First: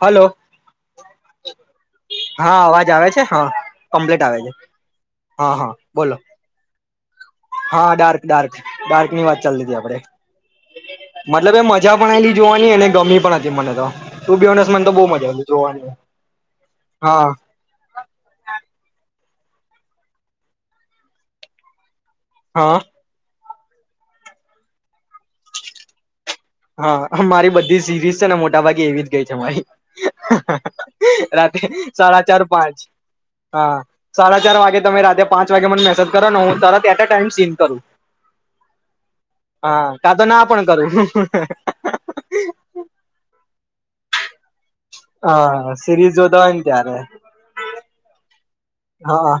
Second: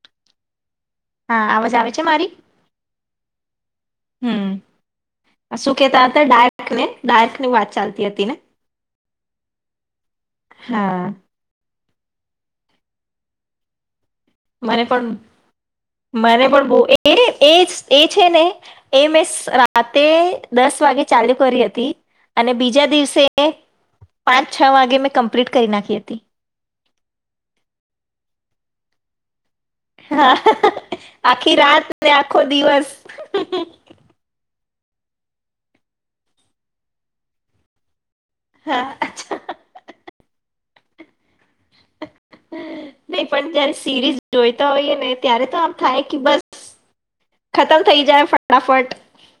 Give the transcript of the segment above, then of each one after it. Hello. હા, આવાજ આવે છે મારી? હા અવાજ આવે છે હા. કમ્પ્લીટ આવે હમ્મ, છે હા આ હા શું કેતા બોલો હતા ડાર્ક કને. હા, ડાર્ક ડાર્ક ડાર્ક. ની વાત ચાલી તી આપડે. હા. જ્યાં પણ એની જોવાની અને ગમી પણ હતી મને તો. ટુ બી ઓનેસ્ટ મને તો પણ બહુ મજા આયલી જોવાની મને પણ બઉ એ હા એજ એછે ને એ મેસ રાતે દસ વાગે ચાલુ કરી હતી. અને હા બીજા દિવસે એ પાંચ છ વાગે મેં કમ્પ્લીટ કરી નાખી હતી. હા મારી બધી સિરીઝ છે ને મોટાભાગે એવી જ ગઈ છે મારી હા, આખી રાત્રે રાત ને સાડા ચાર આખો પાંચ દિવસ હા સાડા ચાર વાગે તમે રાતેે પાંચ વાગ્યા મન મેસેજ કરો ને હું તરત એટ અ ટાઈમ સીન કરું હા અચ્છા હા કાતો ના પણ કરું હમ હમ [inaudible] તે પણ ત્યારે સીરીઝ જોએ હોઈને ત્યારે તો હા આમ સિરીઝ થાય જોતા હોય બસ ને ત્યારે ખતમ થઈ જાય ફટ હા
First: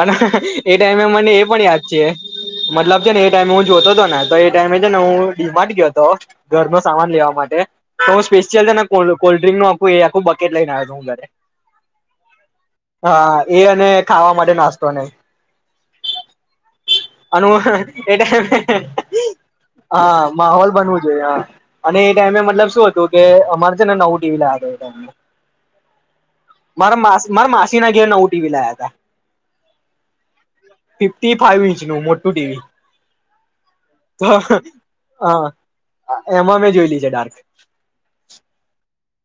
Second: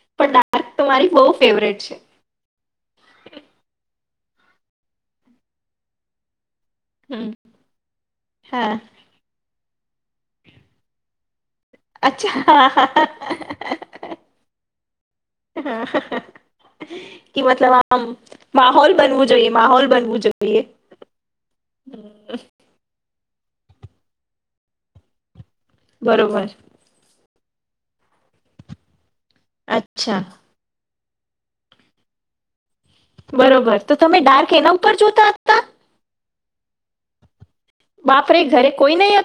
અને ડાર્ક એ તો ટાઈમે મારી બહુ મને એ પણ ફેવરેટ યાદ છે મતલબ છે ને એ ટાઈમે હું જોતો હતો ને તો એ ટાઈમે છે ને હું ડી માર્ટ ગ્યો હતો ઘરનો સામાન હમ, લેવા માટે તો હું હા સ્પેશિયલને કોલ્ડ્રિંકનો આખું બકેટ લઈને આયો તો હું ઘરે અચ્છા. હ અ એ અને ખાવા માટે નાસ્તોને કે અને મતલબ હું આમ હે હે હે માહોલ બનવું જોઈએ માહોલ બનવું હા જોઈએ. માહોલ બનવું જોઈએ હ અને એ હમ, ટાઈમે મતલબ શું હતું કે અમાર જાણે નવું ટીવી લાદી એ અમને બરોબર મારે માસીના ઘેર નવું ટીવી લાયા તા અચ્છા ફિફ્ટી ફાઇવ ઇંચ નું મોટું ટીવી બરોબર, તો તમે ડાર્ક એના ઉપર જોતા હા હતા? એમાં મેં જોયેલી છે, ડાર્ક બાપરે, ઘરે કોઈ નઈ હ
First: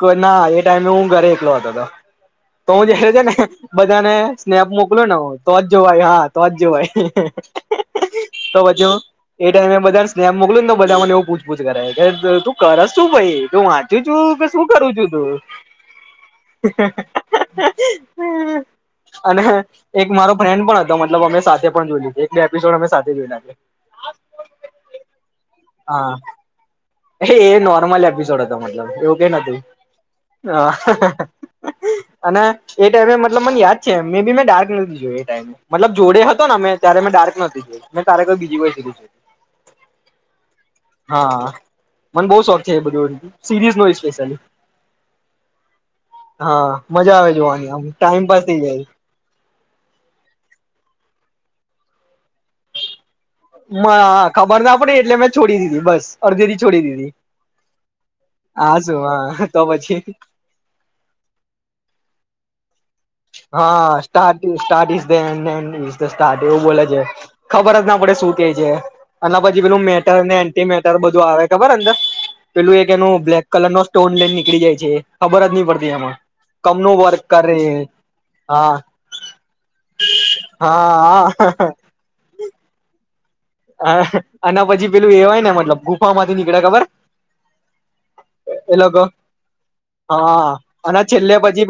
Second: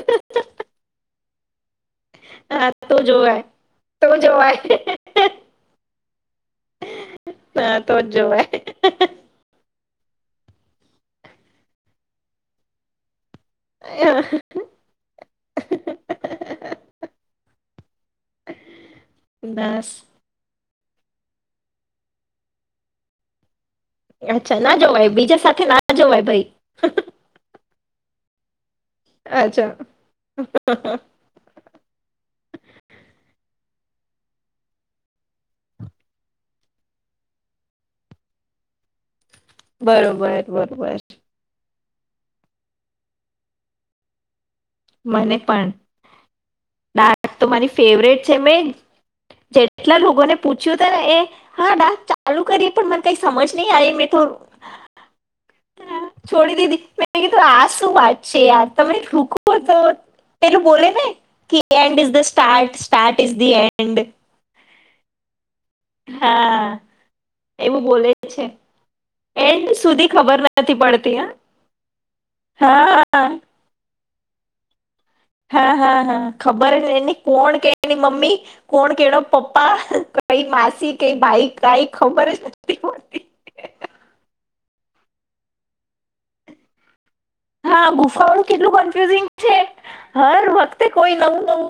ઘરનાના એ ટાઈમે હું ઘરે એકલો હતો હતો, હા તો હું જયારે છે ને જોવાય તો બધાને સ્નેપ જોવાય મોકલુંને હ તોજ જો હા તો જ જોઈ હા તો જ જોવાય. તો પાછુ એ ટાઈમે બધાને સ્નેપ મોકલું ને તો બધા મને એવું પૂછપૂછ કરે, કે તું કરસ સુ ભાઈ? તો વાંચી છું, કે શું કરું છું તું અને બસ એક મારો ફ્રેન્ડ પણ હતો મતલબ અમે સાથે પણ જોઈલી, એક બે એપિસોડ, અમે સાથે જોઈલા અચ્છા ના જોવાય બીજા સાથે ના હા, જોવાય ભાઈ એ એ નોર્મલ એપિસોડ હતો એવું કે નથી, અચ્છા અને એ ટાઈમે મતલબ મને યાદ મે બી મેં ડાર્ક નથી જોઈ એ ટાઈમએ, મતલબ જોડે હતો ને મેં ત્યારે મેં ડાર્ક નથી જોય, મેં ત્યારે કોઈ બીજી કોઈ સિરીઝ જોઈ બરોબર બરાબર હા મને બહુ શોક છે એ બધું [inaudible] સીરીઝ નું સ્પેશિયલી. મને પણ હા, મજા ડાર્ક આવે તો મારી જોવાની આમ ટાઈમ પાસ થઈ જાય. કેટલા લોકો ને પૂછ્યું ત ને એ હા ડાર્ક ચાલુ કરી પણ મ હા હા ખબર ના પડી, એટલે મેં છોડી દીધી, બસ અડધે થી છોડી મેં દીધી, કીધું આ શું વાત છે યાર આ તમે શું હા રૂકો તો પેલું બોલે ને કે એન્ડ ઈઝ ઢ સ્ટાર્ટ્સ હા, start start is end end just start એવું હા બોલે છે ખબર જ એવું ના બોલે પડે શું કે છે અને પછી એન્ડ પેલું સુધી મેટર અને ખબર એન્ટી નથી મેટર પડતી હ બધું આવે ખબર અંદર, પેલું એક એનું હા બ્લેક કલર નો ટોન લઈને નિકળી જાય છે. ખબરજ ની હા પડતી હા એમાં, હા કેમ ખબર જ નું એની વર્ક કરે. કોણ કે એની મમ્મી, હા કોણ કેડો પપ્પા, કઈ માસી, કઈ હા ભાઈ, કઈ ખબરજ નથી પડતી. હા, અને પછી પેલું એ હોય ને મતલબ, ગુફામાંથી નીકળે ખબર? હા ગુફાઓ કેટલું એ લોકો કન્ફ્યુઝિંગ છે, હર હા વખતે અને કોઈ નવું નવું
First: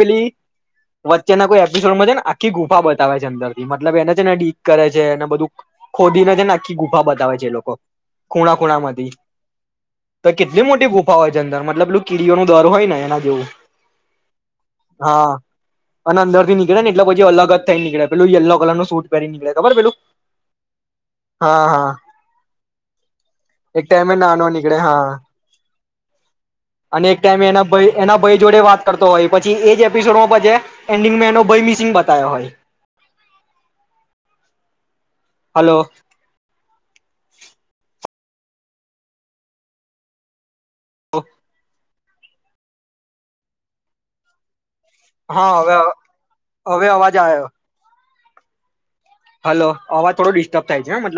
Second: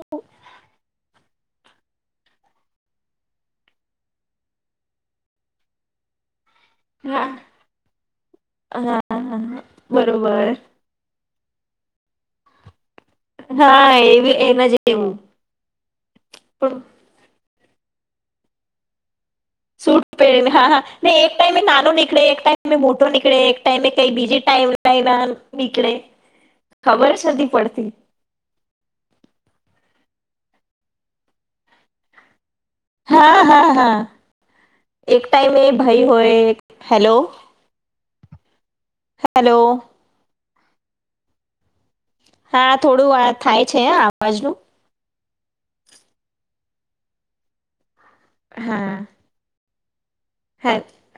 એના કોઈ એપિસોડમાં છે, ને આખી ગુફા બતાવે છે, અંદરથીતલબ એને છે, ને ડીક કરે છે એને બધું ખોદીને આખી ગુફા બતાવે છે, હા એ લોકો ખૂણા ખૂણા માંથી હા હા તો બરોબર કેટલી મોટી ગુફા હોય એની અંદર મતલબ પેલું કીડીઓ ન દર હોય ને [inaudible] હા હા એવી એના જેવું અને અંદર થી પણ નીકળે ને એટલે પછી અલગ જ કઇને નીકળ્યા પેલો યલો કલરનો સૂટ પહેરી નીકળે ખબર પેલું સૂટ પહેલા ને એક ટાઈમે હા નાનો હા નીકળે, એક ટાઈમે મોટો નીકળે, એક ટાઈમે કઈક બીજી નાનો ટાઈમ નીકળે હા લાઇન નીકળે અને ખબર એક જ ટાઈમે નથી એના પડતી. ભાઈ એપિસોડ એન્ડિંગમાં એનો ભય મિસિંગ બતાવયો હોય. હા હા હા. એક ટાઈમ એ હલો ભાઈ હોય હેલો! હેલો! ઓ હા થોડું થાય છે, અવાજનું હા હવે હવે અવાજ આયો. હા. હલો! અવાજ થોડો ડિસ્ટર્બ હે થાય છે મતલબ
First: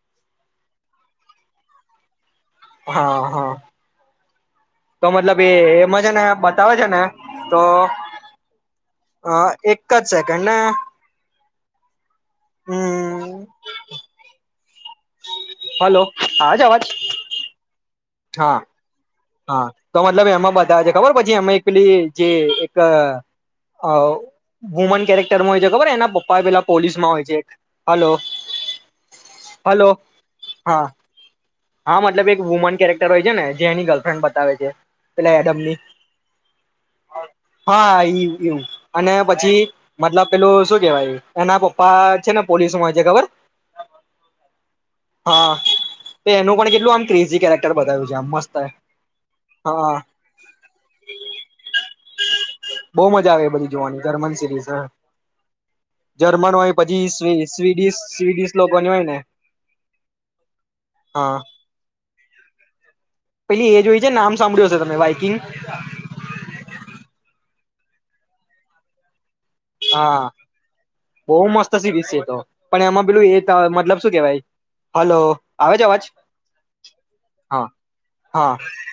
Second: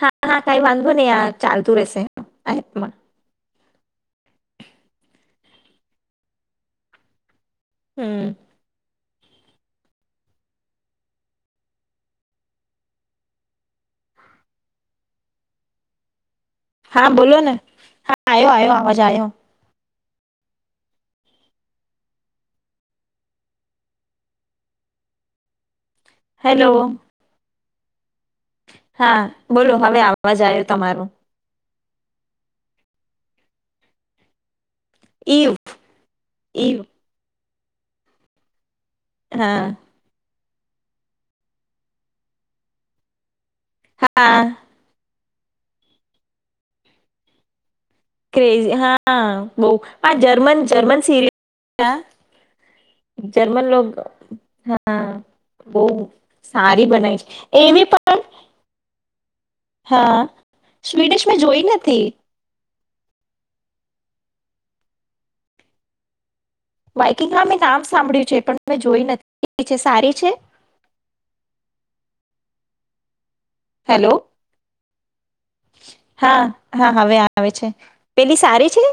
હા હા કઈ વાંધવો નહી આ ચાલતું રહેશે હા, આ એપમાં હા હા. તો મતલબ એ એમાં છે ને બતાવે છે ને તો હમ હ એક જ સેકન્ડ ને હમ હલો આવે છે અવાજ હા બોલો નેા આ હા આવયો આવાજ હા તો મતલબ એમાં બધા છે, ખબર પછી એ એકલી જે એક વુમન કેરેક્ટરમાં હોય છે, ખબર એના પપ્પા એ પેલા હેલો પોલીસમાં હોય છે. હલો હા બોલો હલો હવે આવવાજ આવ્યો હા તમારોું હા મતલબ એક વુમન કેરેક્ટર હોય છે, ને જે એની ગર્લફ્રેન્ડ બતાવે છે. પેલા એડમની [unintelligible] હા એ એવું અને પછી હા મતલબ પેલું શું કેવાય એના પપ્પા છે, ને પોલીસમાં મેં ખબર હા હા તો એનું પણ કેટલુ ક્રેઝી કરે ક હા બહ હા પણ જર્મન જર્મન સિરય બહુ મજા આવે એ જર્મન બધી જોવાની જર્મન સિરીઝ હા બહ જર્મન હોય સારી પછી બનાય છે, એવી સ્વીડિશ પણ સ્વીડિશ લોકોની હોય ને હા સ્વીડિશ મે હા જોઈ નથી પેલી એ જોય છે, નામ સાંભળ્યું હશે તમે બાઈકિંગ બાઈકિંગમાં મેમે નામ સાંભળ્યું છે, પણ મેં જોઈ નથી છે સારી છે હા બહુ મસ્ત સી દિ તો પણ એમાં પેલું એ મતલબ હેલો શું કેવાય હલો આવે છે, અવાજ હા હા હવે આવે હા છે પેલી હા સારી છે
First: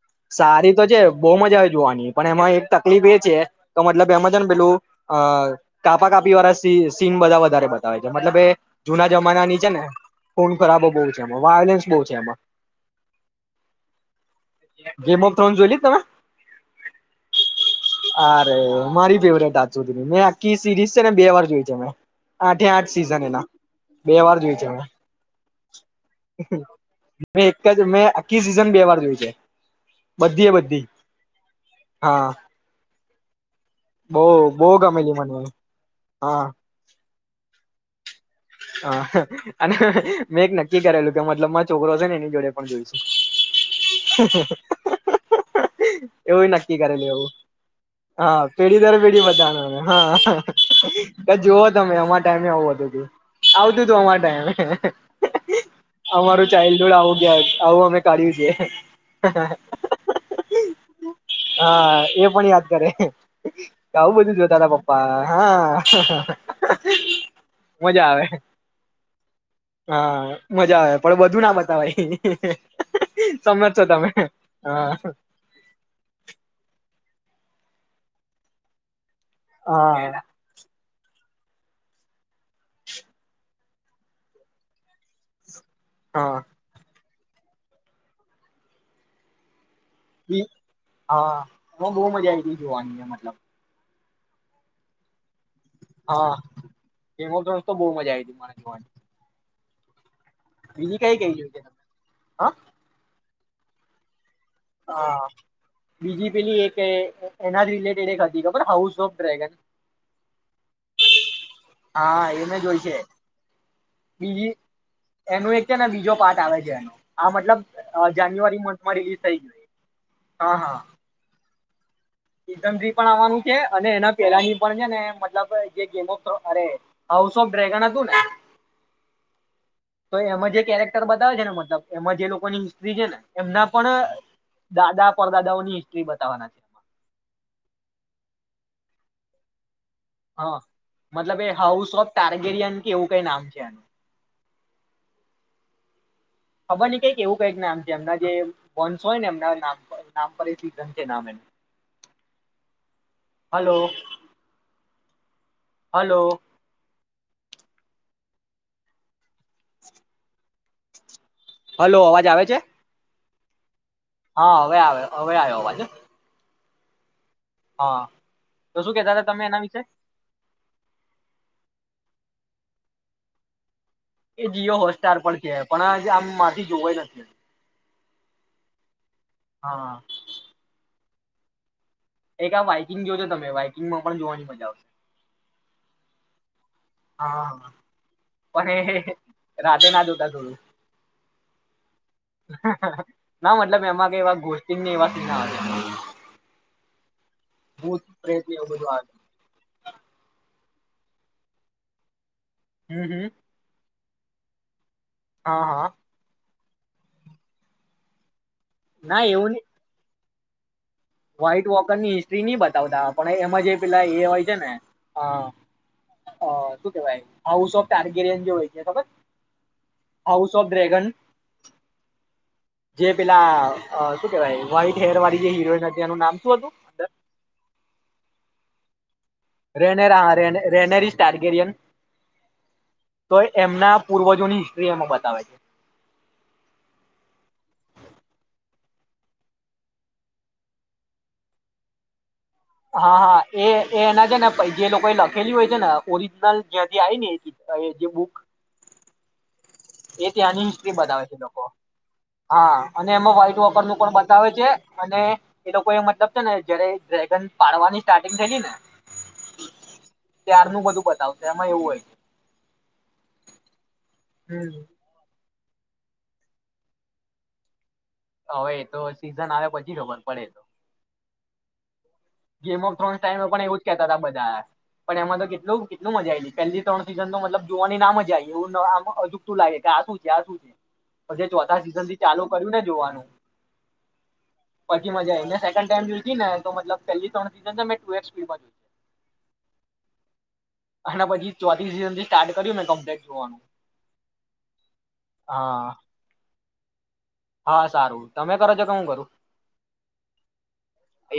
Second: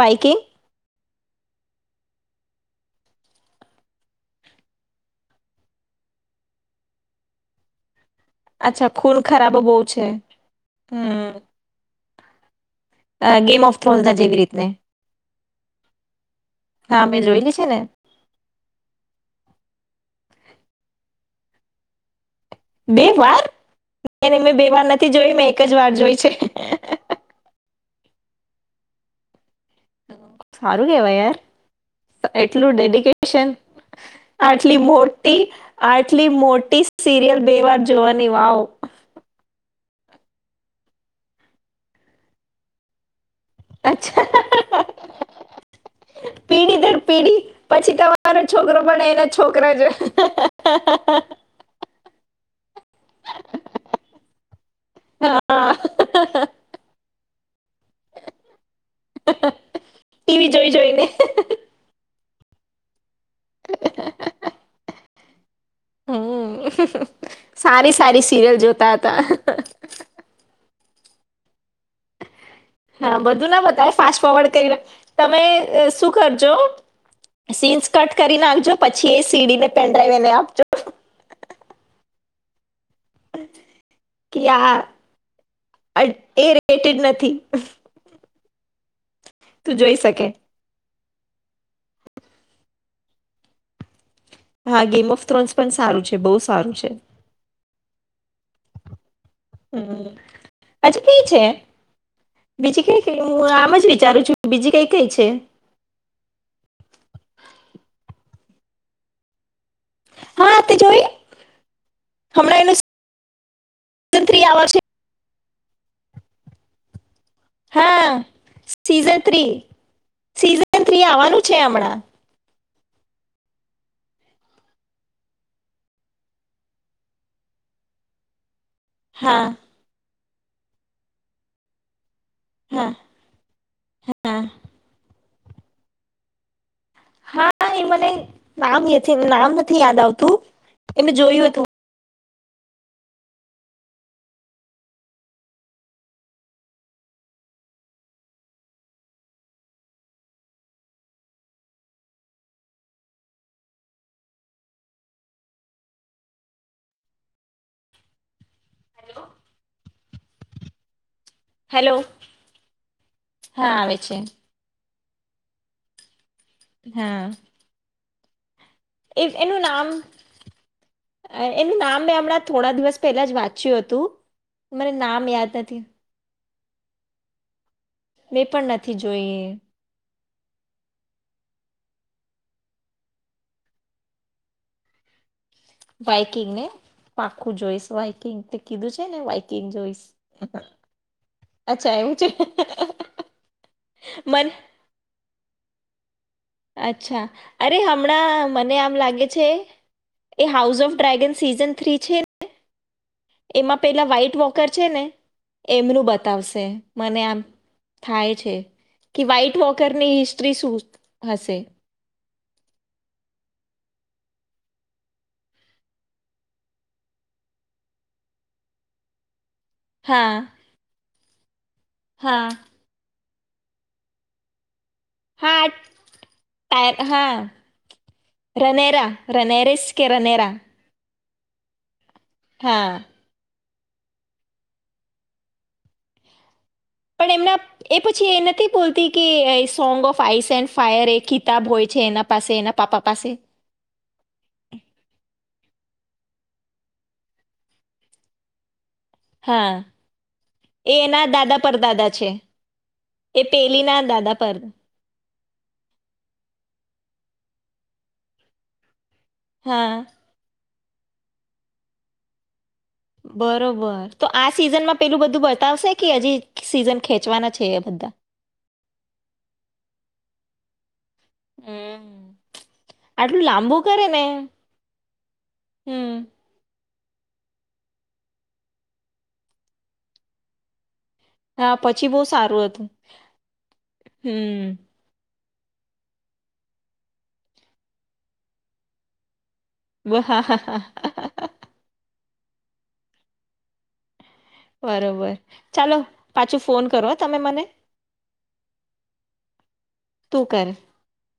બાઇકિંગ સારી તો છે, બહ મજા આવે જોવાની પણ એમાં તકલીફ એ છે, તો મતલબ એમાં છે, ને પેલું અ કાપા કાપી વાળા સી સીન બધા વધારે બતાવે મતલબ એ અચ્છા જુના ખૂન જમાના ખરાબો ની છે, બહુ ને ફોન ખરાબો બહુ છે, હમ એમાં વાયોલન્સ બહુ છે, એમાં ગેમ ઓફ જેવી રીતને ગેમ ઓફ થ્રોન જોઈ લી તમે હા મેં જોયેલી છે, ને અરે મારી ફેવરેટ હજ સુધી મે આી સિરીઝ છે, ને બે વાર જોય છે. આઠે આઠ બે સિઝન વાર એના મેં બે વાર નથી જોય મેં એક જ વાર જોઈ છે. મે આખી સીઝન બે વાર જોય છે. બધી એ બધી સારું કેવાય યાર હા એટલું ડેડિકેશન બહુ બહુ આટલી ગમેલી મોટી મને આટલી હા મોટી સિરિયલ બે વાર જોવાની વાવ હા [unintelligible] મેં એક નક્કી કરેલું કે મતલબ મા છોકરો છે. અચ્છા એવું નક્કી પીઢી કરે દર લ એવું પીઢી પછી હા તમારો છોકરો પેઢી દર પણ પેઢી એના બધાને છોકરા અમે જો હા જુઓ તમે આમાં ટાઈમે આવું હતું તું આવતું તું અમારા ટાઈમે અમારું હા ચાઇલ્ડહુડ આવું ગયા આવું અમે કાઢ્યું છે, ટીવી જોઈ જોઈને હા એ પણ યાદ ત્યારે આવું બધું જોતા હતા પપ્પા હા હમ સારી મજા સારી આવે સિરિયલ જોતા હતા હા મજા આવે પણ બધું ના બતાવાઈ હા બધું ના બતાય ફાસ્ટ ફોવર્ડ કરીને હા તમે શું કરજો સીન્સ કટ કરી નાખજો પ અછી એ સીડી ને હા પેડને આપ જો કે આ હા એ રેટે ન તું જોઈ શકે. હા હ બહુ મજા આવી તી જોવાની મતલબ. હા ગેમ ઓફ થ્રોન્સ પણ સારું છે બહુ હા સારું છે. ગેમ ઓફ થ્રોન્સ તો બહુ મજા આ આયવી હતી મને એ જોવાની. હમ [unintelligible] હજ કઈ છે હા બીજી કઇ કઇ હું આમ જ વિચારું છું. બીજી કઈ કઈ હા છે બીજી પેલી એક એ એના જ રિલેટેડ એક. ખબર હાઉસ ઓફ ડ્રેગન. હા તે જોઈ હા એ હમણાં મેં એનું જોઈ છે સિઝન થ્રી બીજી આ વર્ષે. એનું એક છે ને બીજો પાર્ટ આવે છે એનો. આ મતલબ હા જાન્યુઆરી મંથમાં સીઝન રીલીઝ સીઝન થ્રી આવવાનું. છે હમણાં. મ પણ આવવાનું છે અને એના પેલા ની પણ છે ને મતલબ જે ગેમ ઓફ થ અરે હાઉસ ઓફ ડ્રેગન હતું ને. હા [unintelligible] તો એમાં જે કેરેક્ટર બતાવે છે ને મતલબ એમ જ. જે લોકોની હા હિસ્ટરી છે ને એમના પણ હા દાદા. પર દાદાઓની હિસ્ટ્રી બતાવાના છે. હા એ મને નામ એથી નામ થી યાદ આવતું એ મેં જોયું હતું. ટારગેરિયન કે એવું કઈ નામ છે આનું. ખબર નહીં કઈ એવું કઈક નામ છે એમના જે વંશ હોયને એમના નામ પર નામ પર થી નામ એનું. હલો. હલો. હેલો હલો અવાજ આવે છે? હા આવે છે હા હવે આવે્યો. હવે આયો અવાજ જ. હા. હા. તો શું કેતા એ હતા તમે એનું એના વિશે નામ અહ એનું નામ મેં હમણાં થોડા દિવસ પહેલા જ વાંચ્યું હ એ જીયો હોટસ્ટાર પણ છે પણ આ આમ માંથી જો હોય ના મેં પણ નથી જોઈએ. હા એક આ બાઈકિંગ જો છો તમે બાઈકિંગમાં પણ જોવાની મજા આવશે. બાઇકિંગને? હા પણ છે ને એ વાઈકિંગ રાતે જોઈશ ના દોતા થોડું અચ્છા એવું છે ના મતલબ એમાં કે એ મને ગોસ્ એવા ના અચ્છા અરે ભૂત પ્રેત હમણાં ને એવું મને બધું આમ આવે લાગે છે એ house of dragon season three છે ને હમ હમ એમાં પેલા વાઈટ વોકર છે ને હા હા એમનું બતાવશે. મને આમ થાય છે. કે વાઈટ વોકર ની ત્રિસુત વાઇટ વોકરની બતાવતા પણ એમાં જે પેલા એ હોય છે ને શું કેવાય હાઉસ ઓફ ટારકેરિયન જે હોય છે ખબર છ હા હાઉસ ઓફ ડ્રેગન હા. જે પેલા શું કેવાય વ્હાઈટ હેર વાળી જે હા હીરોઈન હતી એનું નામ શું હતું ટાય અ હા રનેરા. રનેરેસ કે રેનેરા હા રનેરા રેને રેનેરીશ. ટારગેરિયન. હા. એમના પૂર્વજોની હિસ્ટ્રી એમા બતાવે છે. પણ એમના એ પછી એ નથી બોલતી કે એ song of ice and fire એક કિતાબ હોય છે એના પાસે એના પાપા હા, પાસે હા એ-એ એના છે ને પહી જે લોકો લખેલી હોય છે ને ઓરિજનલ જ્યાંથી આઈ ને જી એ જે બુક હા એ ત્યાંની હિસ્ટ્રી એના બતાવે છે એ દાદા લોકો. પરદાદા છે હા અને એમાં એ વ્હાઈટ વપર નું પેલીના પણ દાદા બતાવે પર છે અને એ લોકો એ મતલબ છે ને જયારે ડ્રેગન પાડવાની સ્ટાર્ટિંગ થયેલી ને હા. તારનું બધું બતાવશે એમાં એવું હોય છે. બરોબર. તો આ હમ સીઝનમાં પેલું બધું બ બતાવશે કે હજી સીઝન ખેંચવાના છે એ બધા? હવે એ તો સીઝન આવે પછી ખબર પડે એતો. હમ્મ. ગેમ [unintelligible] ટાઈમે પણ એવું જ કેતા તા બધા, પણ એમાં તો હમ કેટલું-કેટલું મજા આયેલી, પેલી ત્રણ સીઝન નું મતલબ જોવાની ના મજા [unintelligible] લાગે કે આ શું છે? આ શું છે? પછી હા ચોથા સિઝન પછી થી બહુ ચાલુ સારું કર્યું ને હતું જોવાનું, હમ પછી મજા આવી ને. સેકન્ડ ટાઈમ જોઈતી ને તો મતલબ પેલી ત્રણ સિઝન છે મે ટુ એક્સ સ્પીડમાં જોઈ. [inaudible] આના પછી ચોથી સીઝનથી સ્ટાર્ટ કર્યું ને કમ્પલેટ જોવાનો. બરોબર. ચાલો પાછું ફોન કરો હ હા સારું. તમે કરો છો કે હું કરું? તું કરે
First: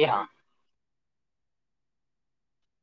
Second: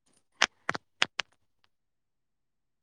એ હા.